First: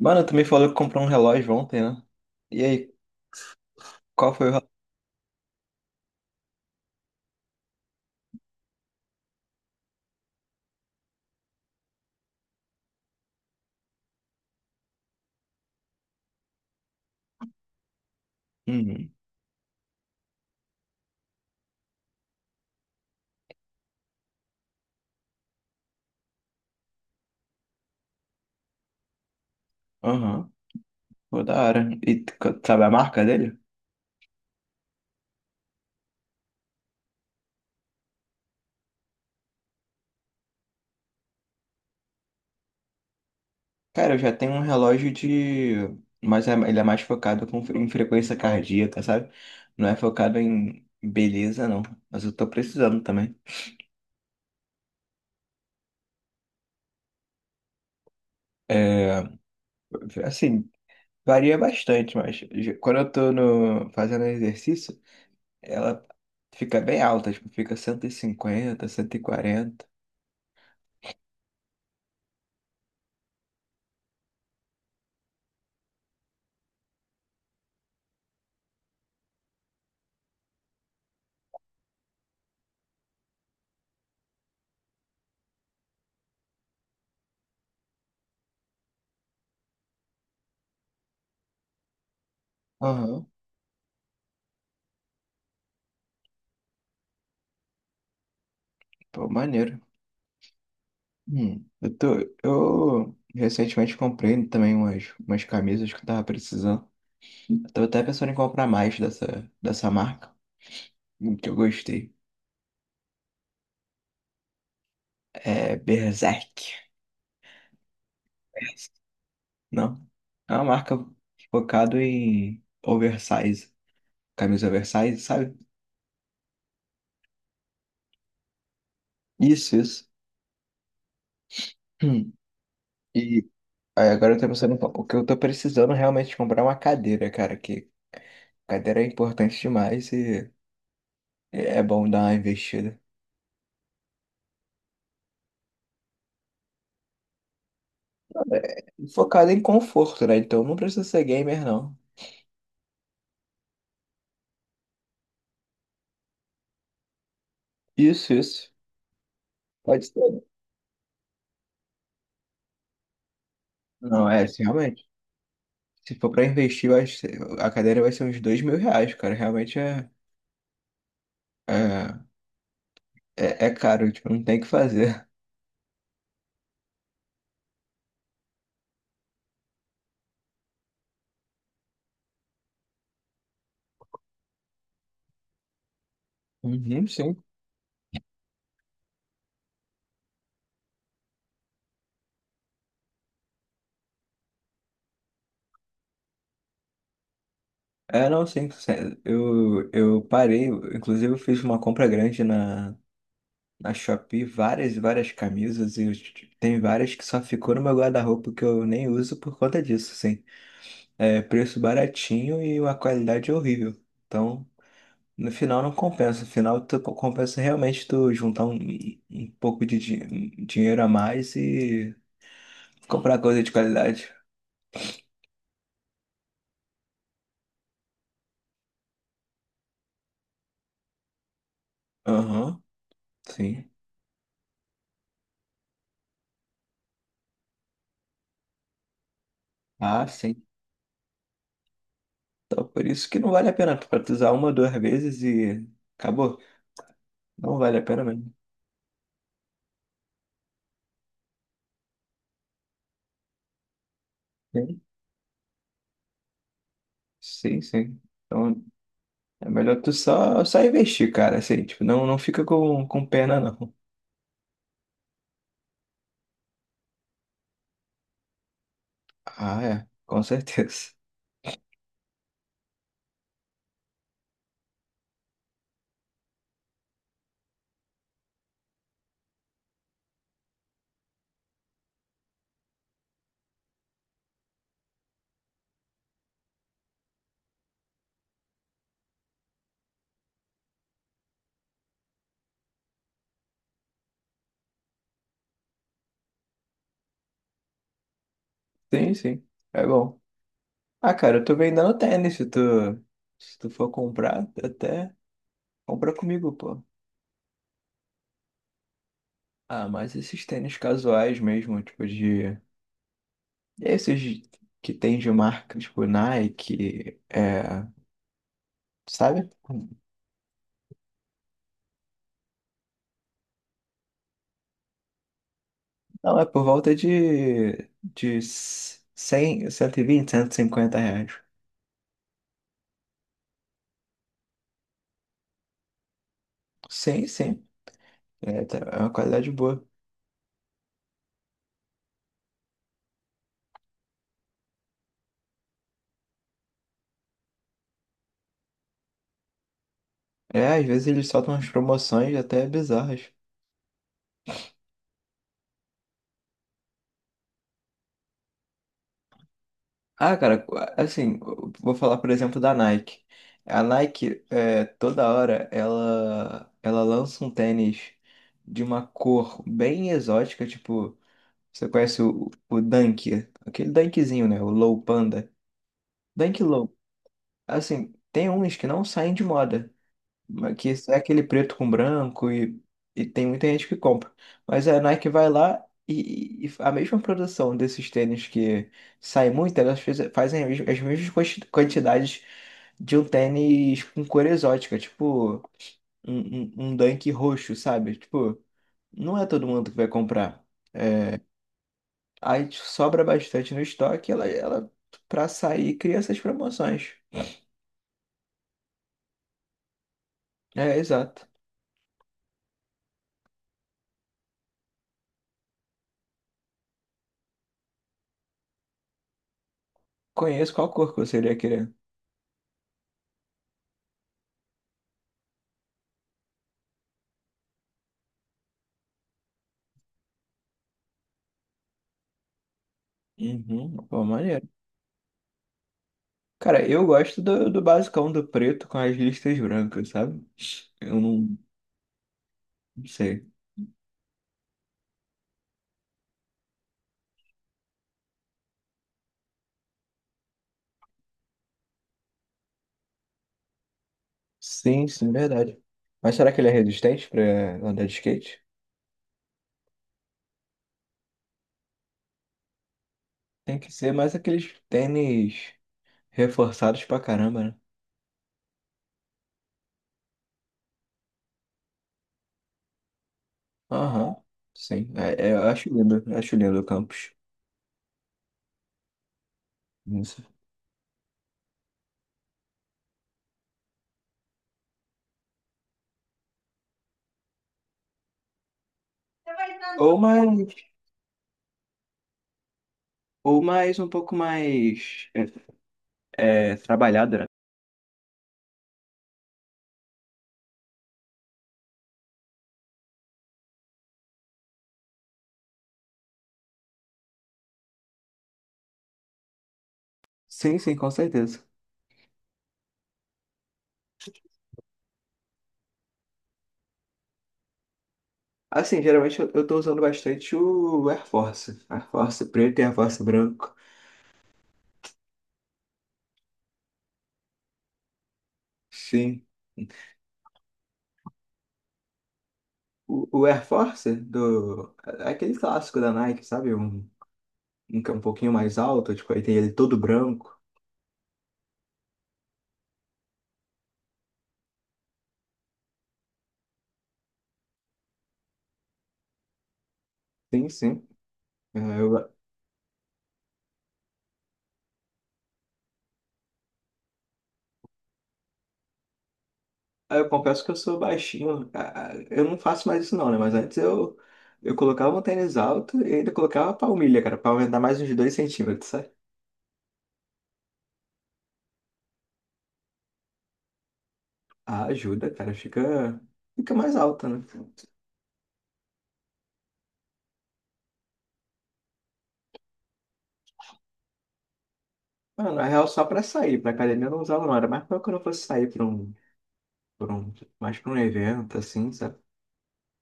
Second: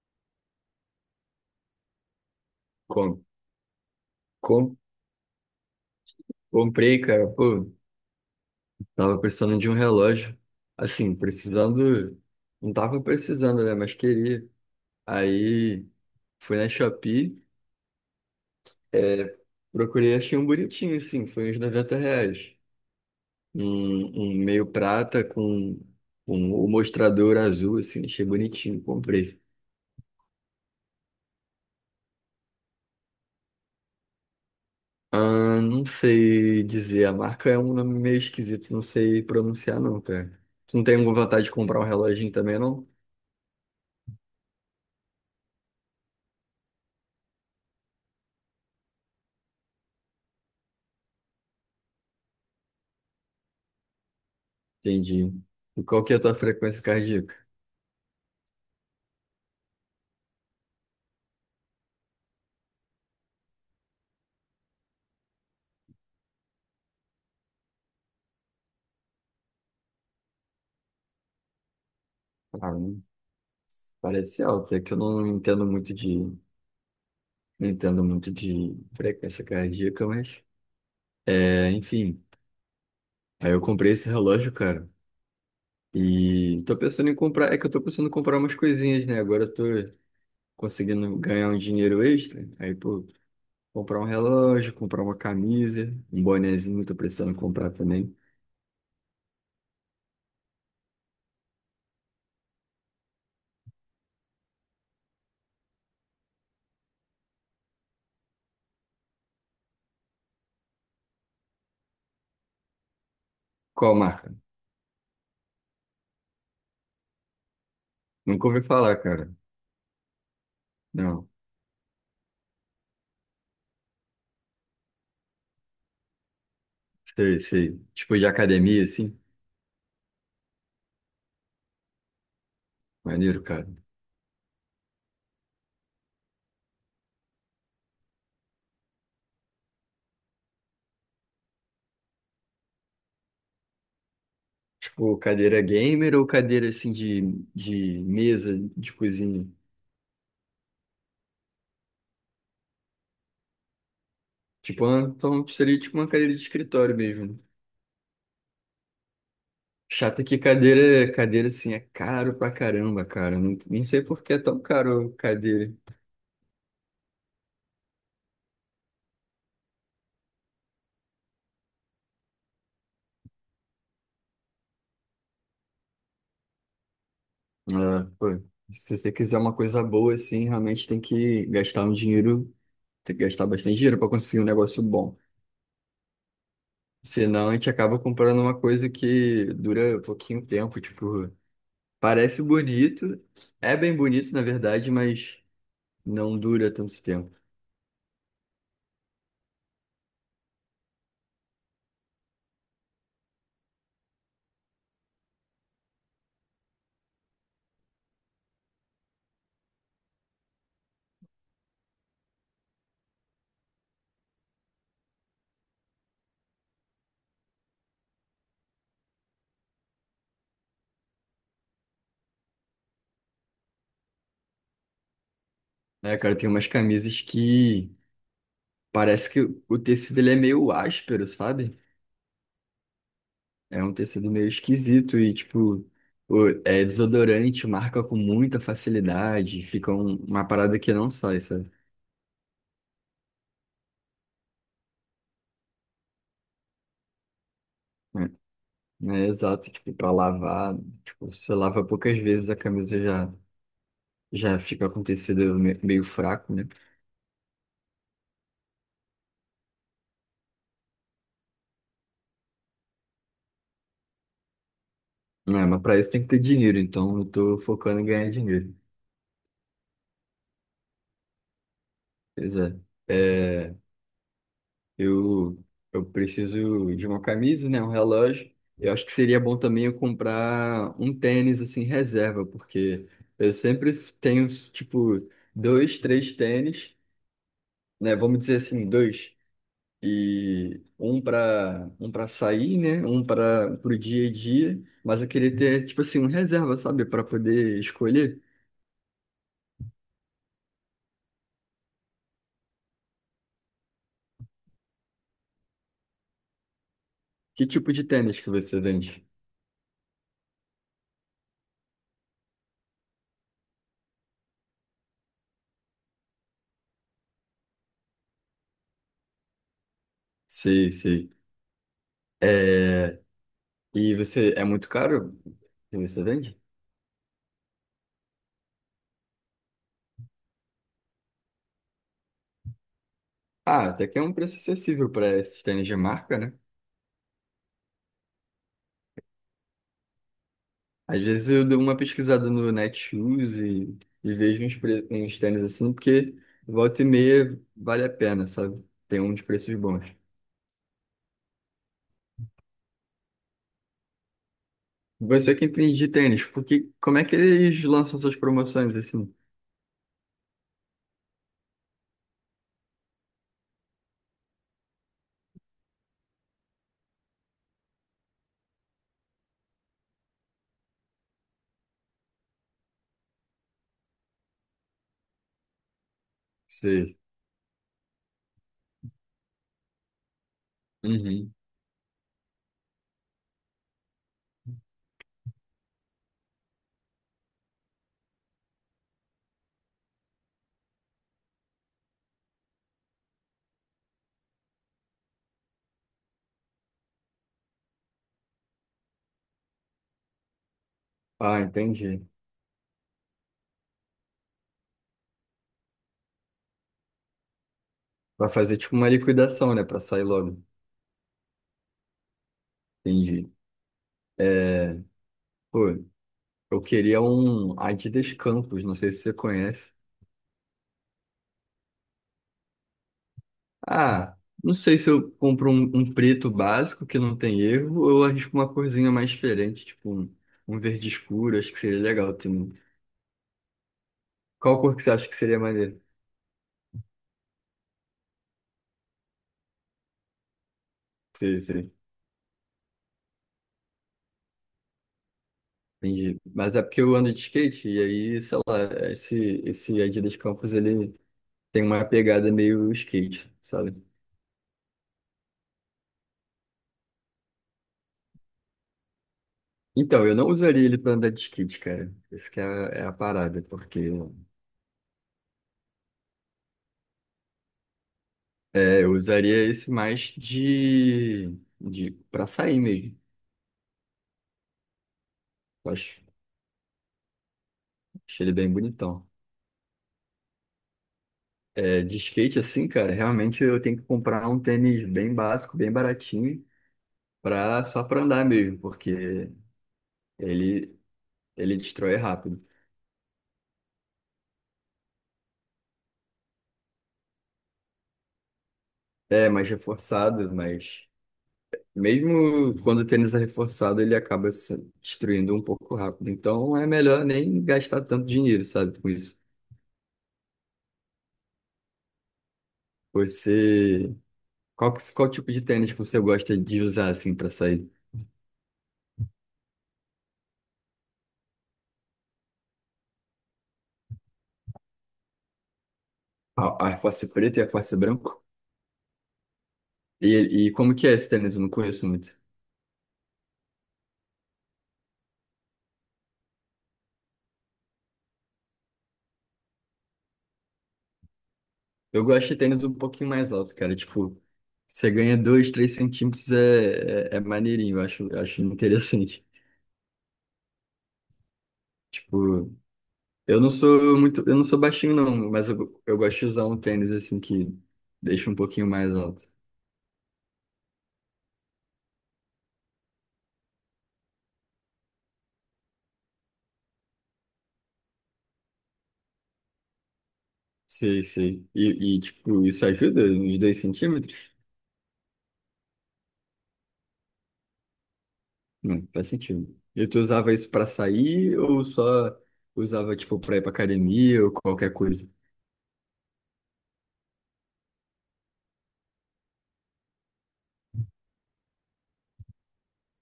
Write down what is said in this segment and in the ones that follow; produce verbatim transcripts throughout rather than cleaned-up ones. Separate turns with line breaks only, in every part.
Mano, tu me falou que comprou um relógio ontem, né? E aí,
Com,
qual foi o relógio?
com, comprei, cara, pô, tava precisando de um relógio. Assim, precisando, não tava precisando, né, mas queria. Aí fui na Shopee,
Hum,
é, procurei, achei um bonitinho, assim, foi uns noventa reais. Um, um meio prata com um, o mostrador azul, assim, achei bonitinho, comprei.
aham, pô, da hora. E tu co- sabe a marca dele?
Ah, não sei dizer, a marca é um nome meio esquisito, não sei pronunciar não, cara. Tu não tem vontade de comprar um reloginho também, não?
Cara, eu já tenho um relógio de. Mas é- ele é mais focado com, em frequência cardíaca, sabe? Não é focado em beleza, não. Mas eu tô precisando também.
Entendi. E qual que é a tua frequência cardíaca?
É, assim, varia bastante, mas ge- quando eu tô no, fazendo exercício, ela fica bem alta, tipo, fica cento e cinquenta, cento e quarenta.
Ah, não- parece alta, é que eu não entendo muito de, não entendo muito de frequência cardíaca, mas é, enfim. Aí eu comprei esse relógio, cara. E tô pensando em comprar, é que eu tô pensando em comprar umas coisinhas, né? Agora eu tô conseguindo ganhar um dinheiro extra. Aí, pô,
Aham,
comprar um relógio, comprar uma camisa, um bonezinho, tô precisando comprar também.
pô, maneiro. Hum, eu tô, eu recentemente comprei também umas, umas camisas que eu tava precisando. Eu tava até pensando em comprar mais dessa, dessa marca, um que eu gostei.
Qual marca?
É Berserk.
Nunca ouvi falar, cara.
Não, é uma marca
Não.
focada em oversize, camisa oversize, sabe?
Sei, sei. Tipo de academia, assim.
Isso, isso. Hum.
Maneiro,
E
cara.
aí agora eu tô pensando, o que eu tô precisando realmente é comprar é uma cadeira, cara, que cadeira é importante demais e é bom dar uma investida.
Tipo, cadeira gamer ou cadeira assim de, de mesa de cozinha?
Focado em conforto, né? Então não precisa ser gamer, não.
Tipo, uma- então seria tipo uma cadeira de escritório mesmo.
Isso, isso. Pode
Chato é que
ser.
cadeira, cadeira assim é caro pra caramba, cara. Não, nem sei por
Não,
que é
é,
tão
assim, realmente.
caro cadeira.
Se for pra investir, eu acho que a cadeira vai ser uns dois mil reais, cara. Realmente é, é, é, é caro, tipo, não tem o que fazer.
Ah, pô. Se você quiser uma coisa boa, assim, realmente tem que gastar um dinheiro, tem que gastar bastante dinheiro pra conseguir um negócio bom.
Uhum, sim.
Senão a gente acaba comprando uma coisa que dura pouquinho tempo, tipo, parece bonito, é bem bonito na verdade, mas não dura tanto tempo.
É, não, sim, sim. Eu, eu parei, eu- inclusive eu fiz uma compra grande na, na Shopee, várias e várias camisas, e eu- t- tem várias que só ficou no meu guarda-roupa que eu nem uso por conta disso, sim. É preço baratinho e uma qualidade é horrível. Então, no final não compensa. No final tu compensa realmente tu juntar um, um um pouco de din- dinheiro a mais e comprar coisa de qualidade.
É, cara, tem umas camisas que parece que o tecido ele é meio áspero, sabe?
Aham,
É
sim.
um tecido meio esquisito e, tipo, o- é desodorante, marca com muita facilidade, fica um-
Ah,
uma
sim.
parada que não sai, sabe?
Então por isso que não vale a pena pra tu usar uma, duas vezes e acabou. Não vale a pena mesmo.
É, é exato, tipo, pra lavar, tipo, você lava poucas vezes a camisa já, já fica
Sim,
com tecido me- meio fraco, né?
sim, sim. Então é melhor tu só, só investir, cara. Assim, tipo, não, não fica com, com pena, não.
É, mas pra isso tem que ter dinheiro, então eu tô focando em ganhar dinheiro.
Ah, é. Com certeza.
Pois é. É, Eu, eu preciso de uma camisa, né? Um relógio. Eu acho que seria bom também eu comprar um tênis, assim, reserva, porque eu sempre tenho, tipo, dois, três tênis, né? Vamos dizer assim, dois. E um para um para sair, né? Um para o dia a dia. Mas eu queria ter, tipo assim, um reserva, sabe? Para poder escolher
Sim, sim. É bom. Ah, cara, eu tô vendendo tênis, se tu, se tu for comprar, até compra comigo, pô.
que tipo de tênis que você vende.
Ah, mas esses tênis casuais mesmo, tipo de... Esses que tem de marca, tipo Nike, é... Sabe?
Sei, sei. É... E você, é muito caro que você
Não,
vende?
é por volta de... De cem, cento e vinte, cento e cinquenta reais.
Ah, até que é um preço acessível para esses tênis de marca, né?
Sim, sim. É, tá- é uma qualidade boa.
Às vezes eu dou uma pesquisada no Netshoes e, e vejo uns, pre- uns tênis assim, porque volta e meia vale a pena, sabe? Tem uns preços bons.
É, às vezes eles soltam umas promoções até bizarras.
Você que entende de tênis, porque como é que eles lançam essas promoções assim?
Ah, cara, assim, vou falar, por exemplo, da Nike. A Nike, é, toda hora, ela, ela lança um tênis de uma cor bem exótica, tipo, você conhece o, o Dunk, aquele Dunkzinho, né? O Low Panda. Dunk Low.
Sei.
Assim, tem uns que não saem de moda. Que é
Uhum.
aquele preto com branco e, e tem muita gente que compra. Mas é, a Nike vai lá e, e a mesma produção desses tênis que sai muito, elas fez- fazem as mes- as mesmas quanti- quantidades de um tênis com cor exótica, tipo um, um, um Dunk roxo, sabe? Tipo, não é todo mundo que vai comprar.
Ah, entendi.
Aí sobra bastante no estoque, ela, ela pra sair cria essas promoções.
Vai fazer tipo uma liquidação, né? Pra sair logo.
É, exato.
Entendi. Pô, eu queria um Adidas Campos, não sei se você conhece.
Conheço. Qual cor que você iria querer?
Ah, não sei se eu compro um, um preto básico que não tem erro, ou eu arrisco uma corzinha mais diferente, tipo um, um verde escuro, acho que seria legal também.
Uhum, pô,
Qual
maneiro.
cor que você acha que seria maneiro?
Cara, eu gosto do, do basicão do preto com as listas brancas, sabe? Eu
Sei,
não,
sei.
não sei.
Entendi. Mas é porque eu ando de skate, e aí, sei lá, esse, esse Adidas Campos, ele tem uma pegada meio skate, sabe?
Sim, sim, verdade. Mas será que ele é resistente pra andar de skate?
Então, eu não usaria ele pra andar de skate, cara. Essa que é a, é a parada,
Tem
porque
que ser mais aqueles tênis reforçados pra caramba, né?
é, eu usaria esse mais de, de, para sair mesmo,
Aham, sim. É, é, eu acho
acho.
lindo, eu acho lindo o campus.
Achei ele bem bonitão.
Não.
É, de skate assim, cara, realmente eu tenho que comprar um tênis bem básico, bem baratinho, pra, só pra andar mesmo, porque
Ou mais,
ele, ele destrói rápido.
ou mais um pouco mais é, é, trabalhado, né?
É, mais reforçado, mas mesmo quando o tênis é reforçado, ele acaba se destruindo um pouco rápido. Então é melhor nem gastar tanto dinheiro, sabe, com isso.
Sim, sim, com certeza.
Você. Qual, que- qual tipo de tênis que você gosta de usar assim pra sair?
Assim, geralmente eu, eu tô usando bastante o Air Force. Air Force preto e Air Force branco.
A, a Air Force preta e a Air Force branco?
Sim.
E, e como que é esse tênis? Eu não conheço muito.
O, o Air Force do. É aquele clássico da Nike, sabe? Um, um que é um pouquinho mais alto, tipo, aí tem ele todo branco.
Eu gosto de tênis um pouquinho mais alto, cara. Tipo, você ganha dois, três centímetros é, é, é maneirinho, eu acho, eu acho interessante.
Sim, sim. É, Eu,
Tipo, eu não sou muito, eu não sou baixinho não, mas eu, eu gosto de usar um tênis assim que deixa um pouquinho mais alto.
eu confesso que eu sou baixinho. Ah, ah, Eu não faço mais isso não, né? Mas antes eu, eu colocava um tênis alto e ainda colocava palmilha, cara, pra aumentar mais uns dois centímetros, sabe?
Sei, sei. E, e, tipo, isso ajuda uns dois centímetros?
Ah, ajuda, cara. Fica, fica mais alta, né?
Não, faz sentido. E tu usava isso pra sair ou só usava, tipo, pra ir pra academia ou qualquer coisa?
Mano, na real, só pra sair, pra academia eu não usava não. Era mais pra quando eu fosse sair pra um, pra um, mais pra um evento, assim, sabe?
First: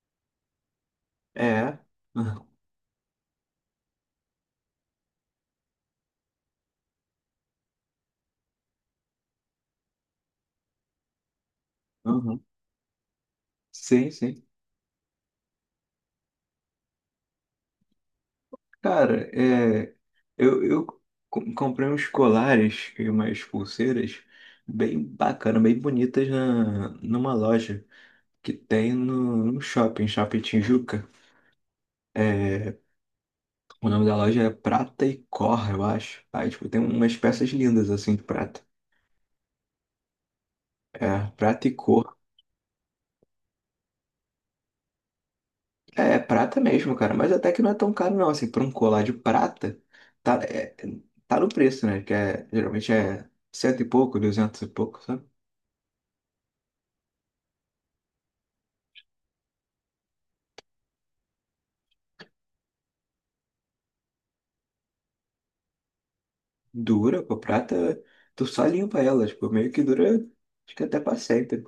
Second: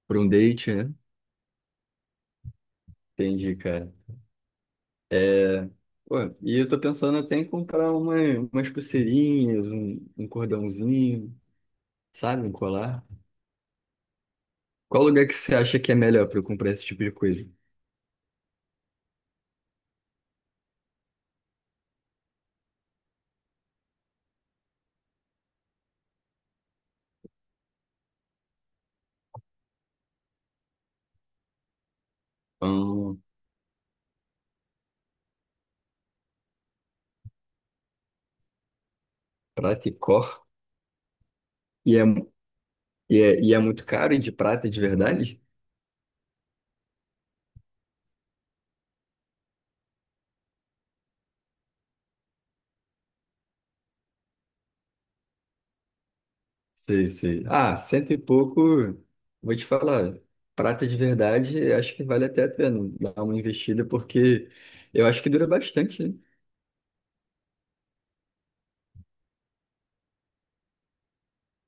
Pra um date, né?
É.
Entendi, cara. Pô, e eu tô pensando até em comprar uma, umas pulseirinhas, um, um cordãozinho,
Aham.
sabe? Um colar.
Sim, sim.
Qual lugar que você acha que é melhor pra eu comprar esse tipo de coisa?
Cara, é, eu, eu co- comprei uns colares e umas pulseiras bem bacana, bem bonitas na, numa loja que tem no, no shopping, Shopping Tijuca. É,
Hum,
o nome da loja é Prata e Cor, eu acho. Aí, tipo, tem umas peças lindas, assim, de prata.
Prata e Cor?
É, Prata e
E é,
Cor.
e é, e é muito caro e de prata de verdade?
É, é prata mesmo, cara. Mas até que não é tão caro, não. Assim, pra um colar de prata, tá, é, tá no preço, né? Que é, geralmente é cento e pouco, duzentos e pouco, sabe?
Sei, sei. Ah, cento e pouco, vou te falar. Prata de verdade, acho que vale até a pena dar uma investida, porque eu acho que dura bastante, né?
Dura, com prata, tu só limpa ela. Tipo, meio que dura, acho que até pra sempre.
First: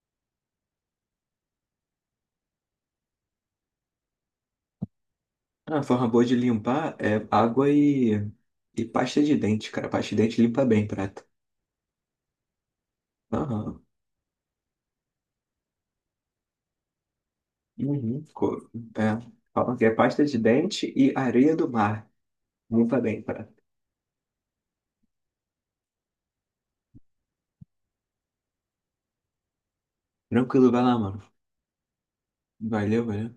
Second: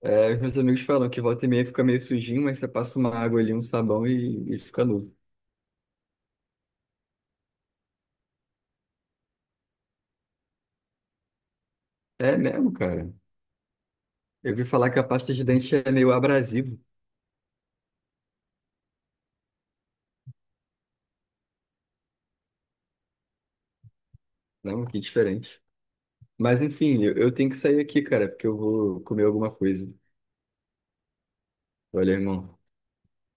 É, os meus amigos falam que volta e meia fica meio sujinho, mas você passa uma água ali, um sabão e, e fica novo.
Ah, uma forma boa de limpar é água e, e pasta de dente, cara. Pasta de dente limpa bem prata.
É mesmo, cara.
Aham.
Eu vi falar que a pasta de dente é meio abrasivo.
Uhum. Co- É. Falam que é pasta de dente e areia do mar. Limpa bem, prata.
Não, que diferente. Mas enfim, eu, eu tenho que sair aqui, cara, porque eu vou comer alguma coisa.
Tranquilo, vai lá, mano.
Valeu, irmão.
Valeu, valeu.